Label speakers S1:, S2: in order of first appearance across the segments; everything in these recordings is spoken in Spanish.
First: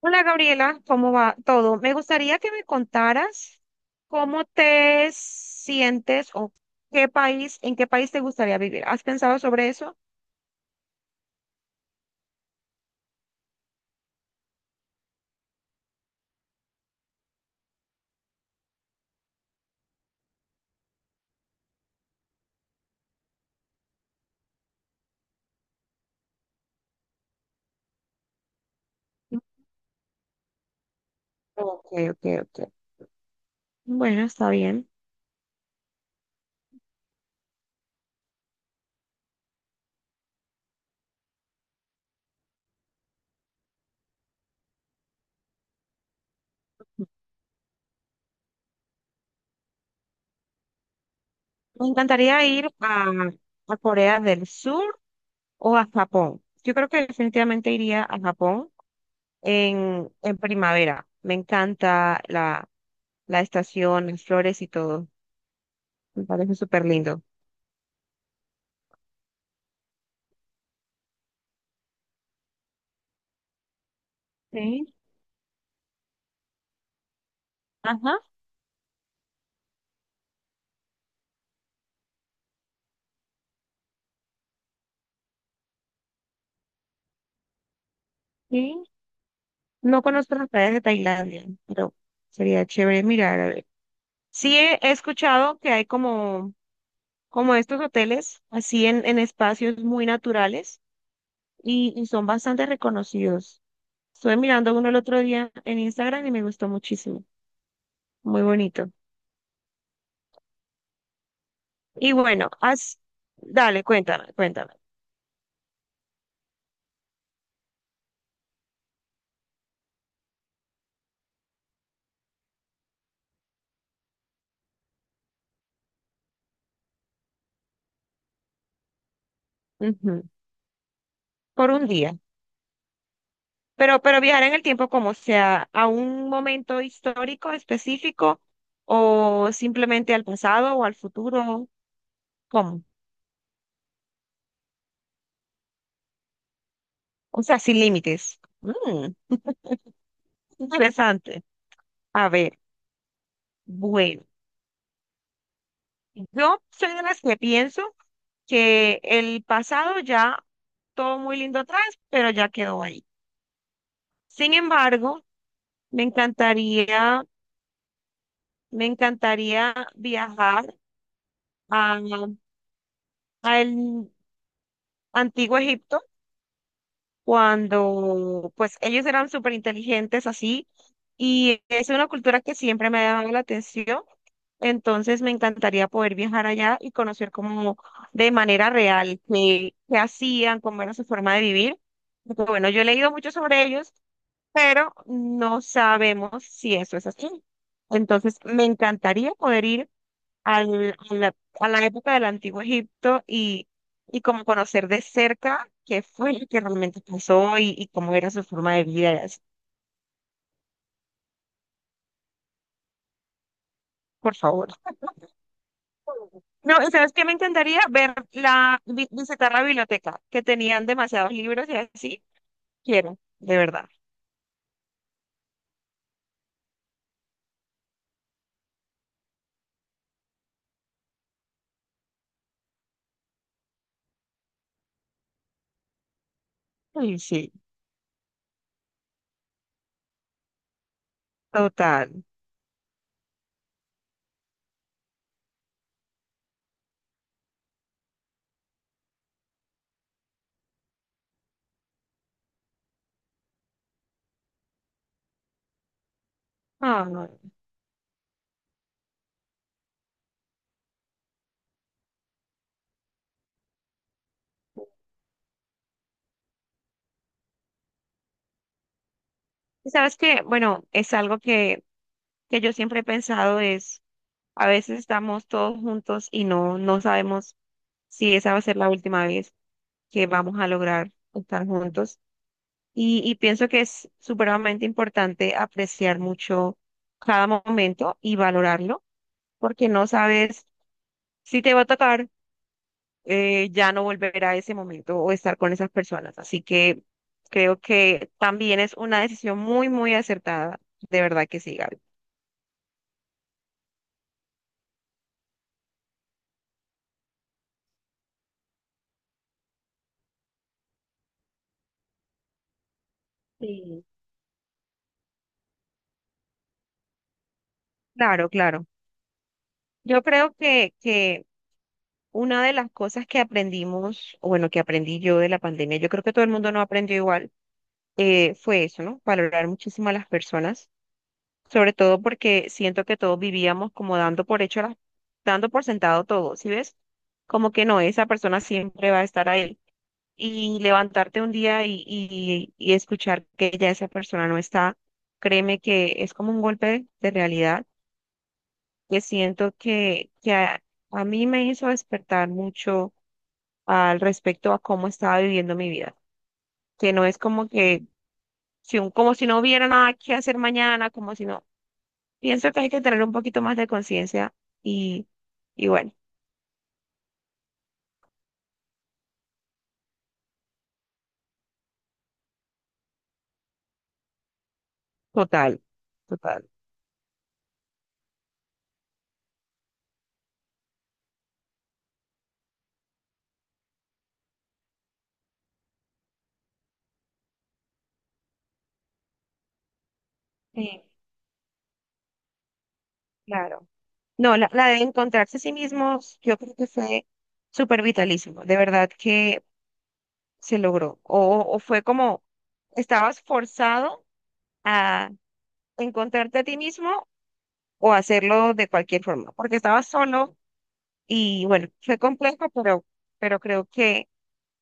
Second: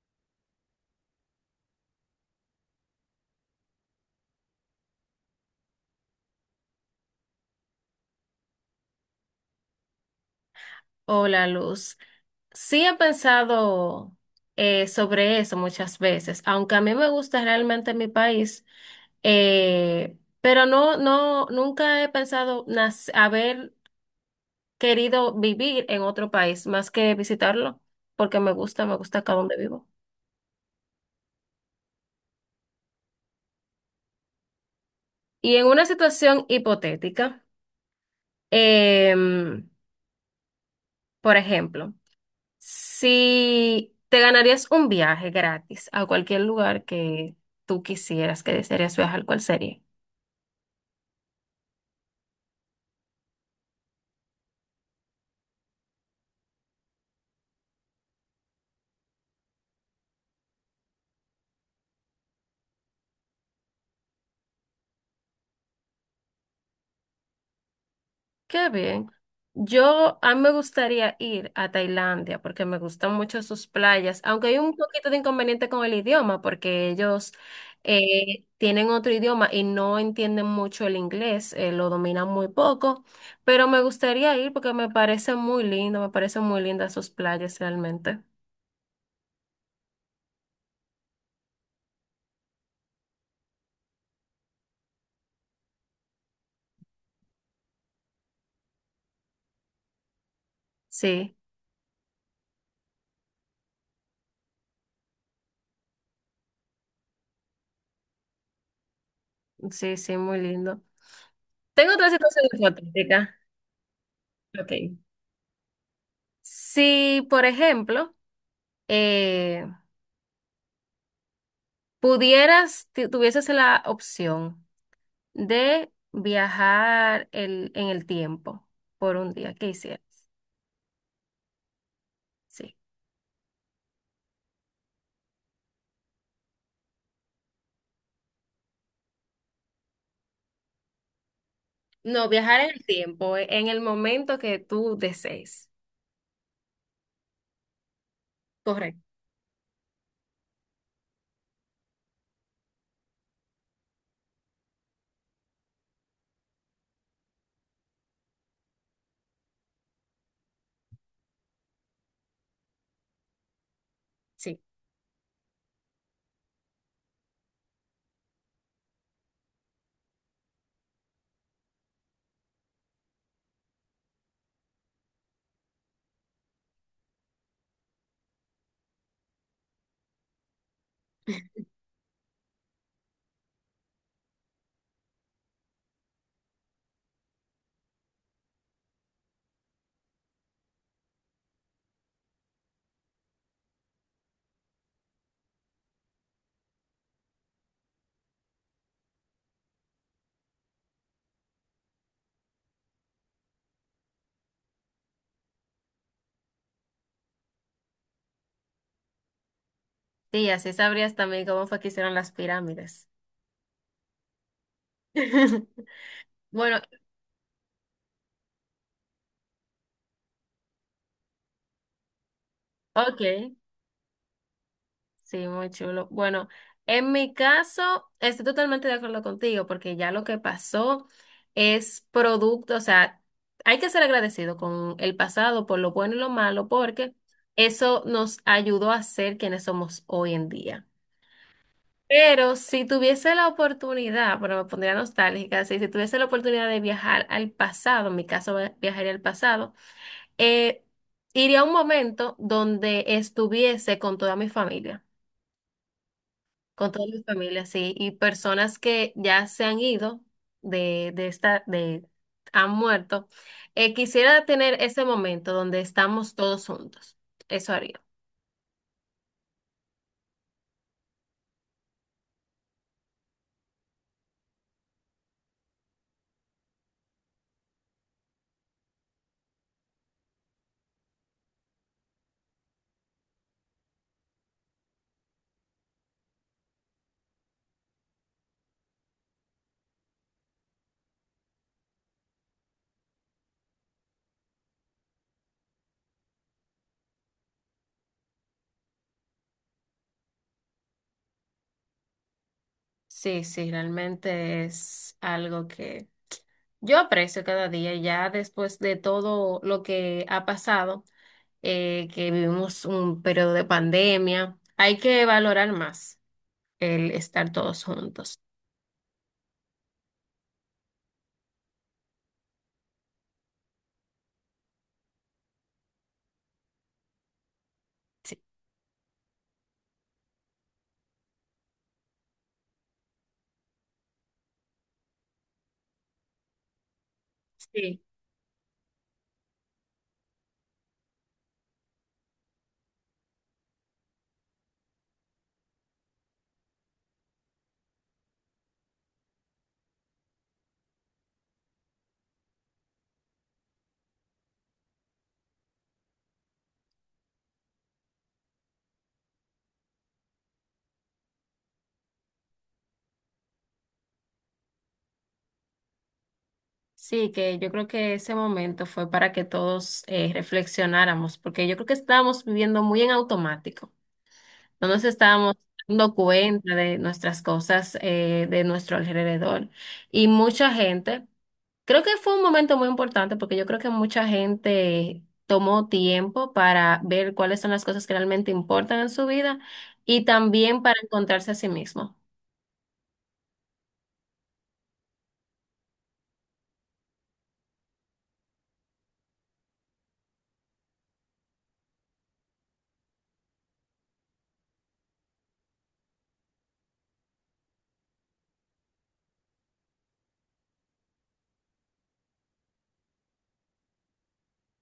S1: Hola Gabriela, ¿cómo va todo? Me gustaría que me contaras cómo te sientes o qué país, en qué país te gustaría vivir. ¿Has pensado sobre eso?
S2: Hola, Luz. Sí he pensado sobre eso muchas veces, aunque a mí me gusta realmente mi país, pero nunca he pensado haber querido vivir en otro país más que visitarlo, porque me gusta acá donde vivo.
S1: Ok, ok, ok. Bueno, está bien.
S2: Y en una situación hipotética, em, por ejemplo. Si te ganarías un viaje gratis a cualquier lugar que tú quisieras, que desearías viajar, ¿cuál sería?
S1: Me encantaría ir a Corea del Sur o a Japón. Yo creo que definitivamente iría a Japón en primavera. Me encanta la, la estación, las flores y todo. Me parece súper lindo.
S2: Qué bien. Yo, a mí me gustaría ir a Tailandia porque me gustan mucho sus playas, aunque hay un
S1: Sí,
S2: poquito de inconveniente con el idioma porque ellos
S1: ajá.
S2: tienen otro idioma y no entienden mucho el inglés, lo dominan muy poco, pero me gustaría ir porque me parece muy lindo, me parecen muy lindas sus playas realmente.
S1: Sí. No conozco las playas de Tailandia, pero sería chévere mirar, a ver. Sí he, he escuchado que hay como, como estos hoteles, así en espacios muy naturales
S2: Sí,
S1: y son bastante reconocidos. Estuve mirando uno el otro día en Instagram y me gustó muchísimo, muy bonito.
S2: sí, sí, muy lindo. Tengo otra
S1: Y
S2: situación
S1: bueno, haz,
S2: hipotética.
S1: dale, cuéntame, cuéntame.
S2: Ok. Si, por ejemplo, eh, pudieras, tuvieses la opción de viajar en el tiempo por un día, ¿qué hicieras?
S1: Ujú, por un día.
S2: Sí.
S1: Pero viajar en el tiempo como sea, a un momento histórico específico o simplemente al pasado o al futuro.
S2: No, viajar en
S1: ¿Cómo?
S2: el tiempo, en el momento que tú desees.
S1: O sea, sin límites.
S2: Correcto,
S1: Mm, interesante. A ver, bueno, yo soy de las que pienso que el pasado ya todo muy lindo atrás, pero ya quedó ahí. Sin
S2: sí.
S1: embargo, me encantaría, me encantaría viajar a, a el antiguo Egipto cuando pues ellos eran súper inteligentes así y es una cultura que siempre me ha llamado la atención. Entonces me encantaría poder viajar allá y conocer como de manera real qué, qué hacían, cómo era su forma de vivir. Porque, bueno, yo he leído mucho sobre ellos, pero no sabemos si eso es así. Entonces me encantaría poder ir al- a la época del Antiguo Egipto y como conocer de cerca qué fue lo que realmente pasó y cómo era su forma de vida, y así.
S2: Sí, así sabrías también cómo fue que hicieron las pirámides.
S1: Por favor. No,
S2: Bueno,
S1: ¿sabes qué? Me encantaría ver la, vi- visitar la biblioteca, que tenían demasiados libros y así. Quiero,
S2: ok.
S1: de verdad.
S2: Sí, muy chulo. Bueno, en mi caso, estoy totalmente de acuerdo contigo porque ya lo que pasó es producto, o sea, hay que ser agradecido con el pasado por lo bueno y lo malo porque
S1: Ay, sí,
S2: eso nos ayudó a ser quienes somos hoy en día.
S1: total.
S2: Pero si tuviese la oportunidad, bueno, me pondría nostálgica, sí, si tuviese la oportunidad de viajar al pasado, en mi caso viajaría al pasado, eh, iría a un momento donde estuviese con toda mi familia. Con
S1: Ay,
S2: todas mi
S1: no.
S2: familias sí. Y personas que ya se han ido de, de esta, de, han muerto. Quisiera tener ese momento donde estamos todos juntos. Eso haría.
S1: ¿Y ¿sabes qué? Bueno, es algo que yo siempre he pensado es, a veces estamos todos juntos y no, no sabemos si esa va a ser la última vez que vamos a lograr estar juntos. Y pienso que es supremamente importante apreciar mucho cada momento y valorarlo, porque no sabes si te va a tocar, ya no volver a ese momento o estar con esas personas. Así que creo que también es una decisión muy, muy acertada. De verdad que sí, Gaby.
S2: Sí, sí, realmente es algo que yo aprecio cada día, ya después de todo lo que ha pasado, que vivimos un periodo de
S1: Sí.
S2: pandemia, hay que valorar más el estar todos juntos.
S1: Claro, claro. Yo creo que una de las cosas que aprendimos, o bueno, que aprendí yo de la pandemia, yo creo que todo el mundo no aprendió igual,
S2: Sí,
S1: fue eso, ¿no? Valorar muchísimo a las personas, sobre todo porque siento que todos vivíamos como dando por hecho, las- dando por sentado todo, ¿sí ves? Como que no,
S2: sí.
S1: esa persona siempre va a estar ahí y levantarte un día y escuchar que ya esa persona no está, créeme que es como un golpe de realidad que siento que a mí me hizo despertar mucho al respecto a cómo estaba viviendo mi vida, que no es como que, si un- como si no hubiera nada que hacer mañana, como si no, pienso que hay que tener un poquito más de conciencia y, y bueno,
S2: Sí, que yo creo que ese momento fue para que todos reflexionáramos, porque yo creo que estábamos viviendo muy en automático. No nos estábamos
S1: total,
S2: dando
S1: total.
S2: cuenta de nuestras cosas, de nuestro alrededor. Y mucha gente, creo que fue un momento muy importante, porque yo creo que mucha gente tomó tiempo para ver cuáles son las cosas que realmente importan en su vida y también para
S1: Sí,
S2: encontrarse a sí mismo.
S1: claro. No, la de encontrarse a sí mismos, yo creo que fue súper vitalísimo. De verdad que se logró. O fue como, estabas forzado a encontrarte a ti mismo o hacerlo de cualquier forma, porque estabas solo y bueno, fue complejo, pero creo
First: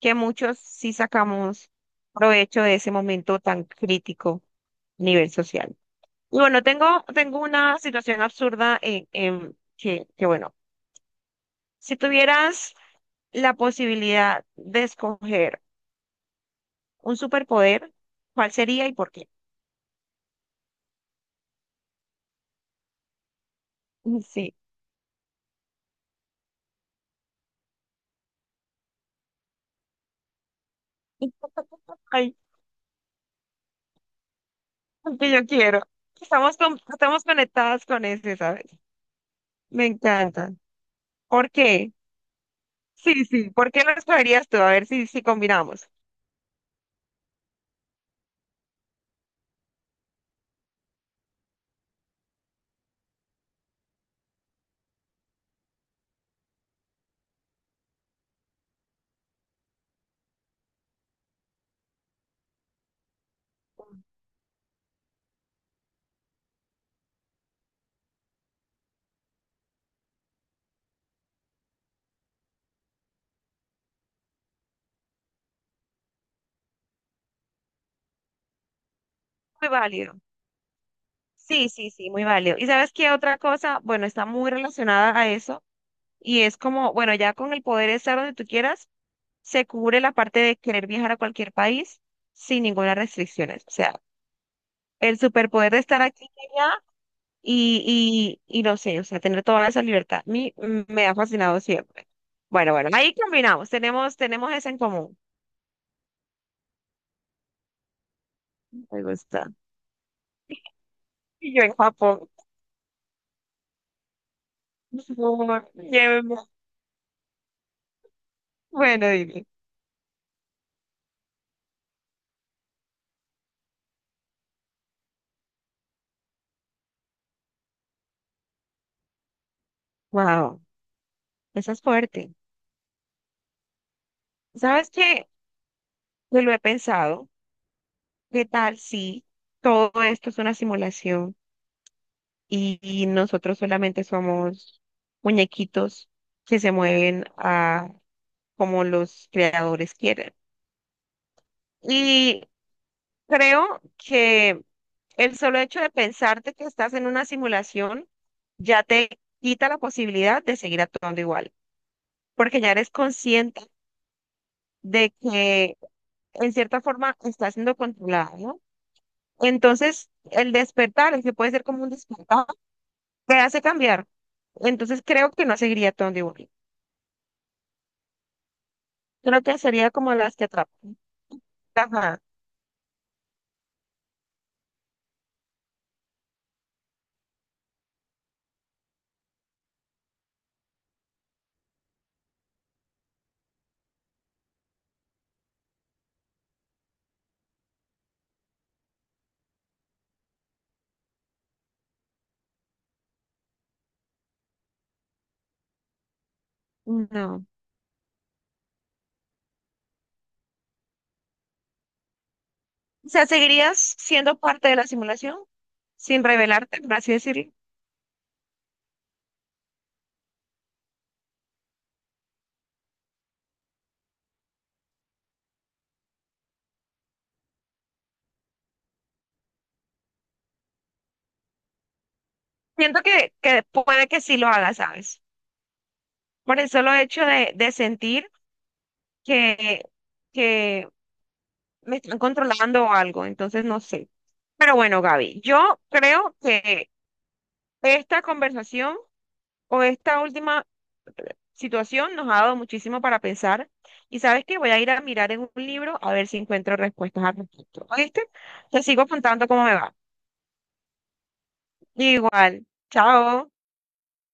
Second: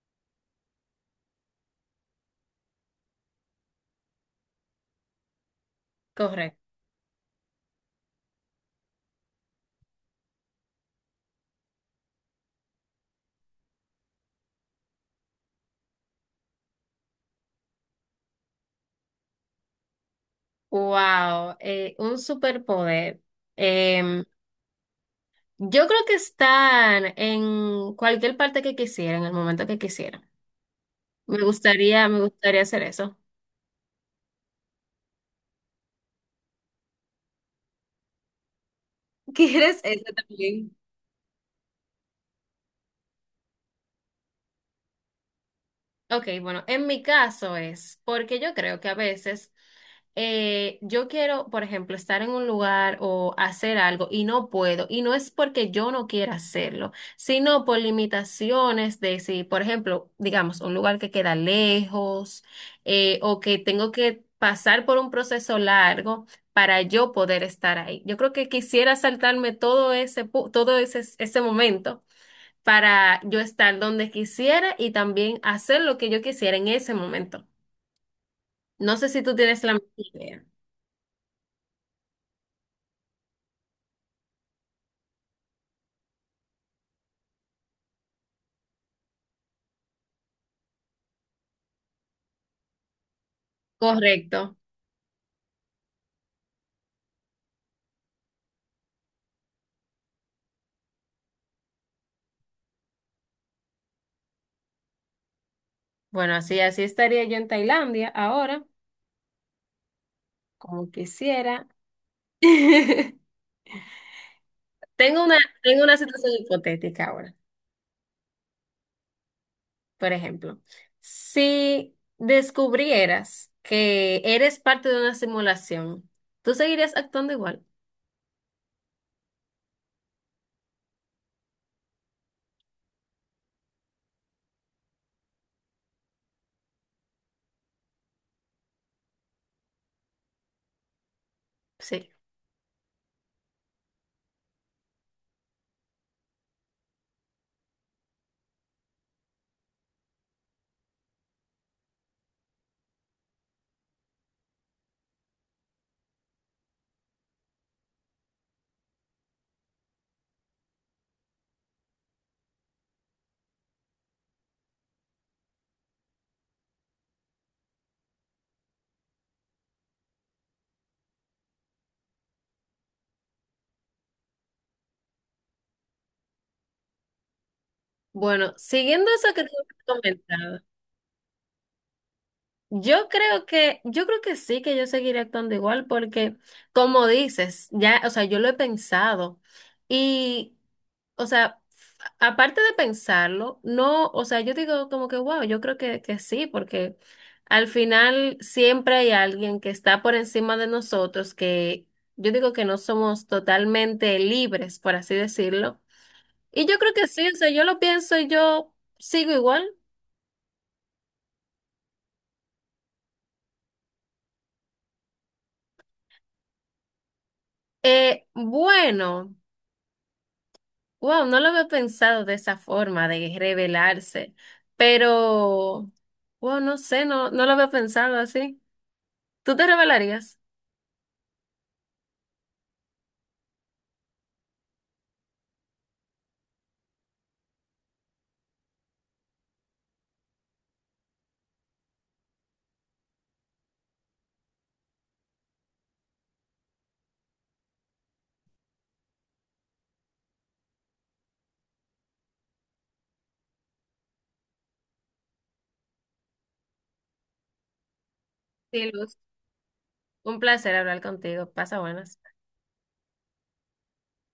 S1: que muchos sí sacamos provecho de ese momento tan crítico a nivel social. Y bueno,
S2: Correcto.
S1: tengo, tengo una situación absurda en que bueno, si tuvieras... la posibilidad de escoger un superpoder, ¿cuál sería y por qué?
S2: Wow, un superpoder.
S1: Sí.
S2: Yo creo que están en cualquier parte que quisiera, en el momento que quisiera. Me
S1: Ay,
S2: gustaría hacer eso.
S1: el que yo quiero. Estamos, con- estamos conectadas con ese, ¿sabes?
S2: ¿Quieres
S1: Me
S2: eso
S1: encantan.
S2: también?
S1: ¿Por qué? Sí, sí. ¿Por qué lo escogerías tú? A ver si, si combinamos.
S2: Ok, bueno, en mi caso es porque yo creo que a veces yo quiero, por ejemplo, estar en un lugar o hacer algo y no puedo, y no es porque yo no quiera hacerlo, sino por limitaciones de si, por ejemplo, digamos, un lugar que queda lejos o que tengo que pasar por un proceso largo para yo poder estar ahí. Yo creo que quisiera saltarme todo ese, ese momento para yo estar donde quisiera y también hacer lo que yo quisiera en ese momento. No sé si tú tienes
S1: Muy
S2: la misma
S1: válido.
S2: idea.
S1: Sí, sí, sí, muy válido. ¿Y sabes qué otra cosa? Bueno, está muy relacionada a eso y es como, bueno, ya con el poder de estar donde tú quieras, se cubre la parte de querer viajar a cualquier país sin ninguna restricción. O sea,
S2: Correcto.
S1: el superpoder de estar aquí y allá y no sé, o sea, tener toda esa libertad. A mí, me ha fascinado siempre. Bueno, bueno, ahí combinamos, tenemos, tenemos eso en común.
S2: Bueno, así, así estaría yo en Tailandia ahora,
S1: Me gusta.
S2: como
S1: Y yo
S2: quisiera.
S1: en Japón. Por
S2: Tengo una,
S1: favor,
S2: tengo una situación
S1: llévenme.
S2: hipotética ahora.
S1: Bueno, dime.
S2: Por ejemplo, si descubrieras que eres parte de una simulación, ¿tú seguirías actuando igual?
S1: Wow, esa es fuerte. ¿Sabes qué? Yo lo he pensado. ¿Qué tal si todo esto es una simulación
S2: Sí.
S1: y nosotros solamente somos muñequitos que se mueven a como los creadores quieren? Y creo que el solo hecho de pensarte que estás en una simulación ya te quita la posibilidad de seguir actuando igual, porque ya eres consciente de que en cierta forma estás siendo controlada, ¿no? Entonces, el despertar, el que puede ser como un despertar, te hace cambiar. Entonces, creo que no seguiría actuando igual.
S2: Bueno, siguiendo eso que
S1: Creo
S2: tú
S1: que sería
S2: has
S1: como las que
S2: comentado,
S1: atrapan. Ajá,
S2: yo creo que sí, que yo seguiré actuando igual porque, como dices, ya, o sea, yo lo he pensado. Y o sea, aparte de pensarlo, no, o sea, yo digo como que, wow, que sí, porque al final siempre hay alguien que está por encima de nosotros, que yo digo que no somos totalmente libres, por así decirlo. Y yo creo que sí, o
S1: no.
S2: sea, yo lo pienso y yo sigo igual.
S1: O sea, ¿seguirías siendo parte de la simulación sin revelarte, por así decirlo?
S2: Bueno, wow, no lo había pensado de esa forma, de revelarse, pero, wow, no sé, no lo había pensado así. ¿Tú te revelarías?
S1: Siento que puede que sí lo haga, ¿sabes? Por el solo hecho de sentir que, que me están controlando o algo, entonces no sé. Pero bueno, Gaby, yo creo que esta conversación o esta última situación nos ha dado muchísimo para pensar. Y sabes que voy a ir a mirar en un libro a ver si encuentro respuestas al respecto. ¿Oíste? Te
S2: Sí,
S1: sigo
S2: Luz.
S1: contando cómo me va.
S2: Un placer hablar contigo. Pasa buenas.
S1: Igual. Chao.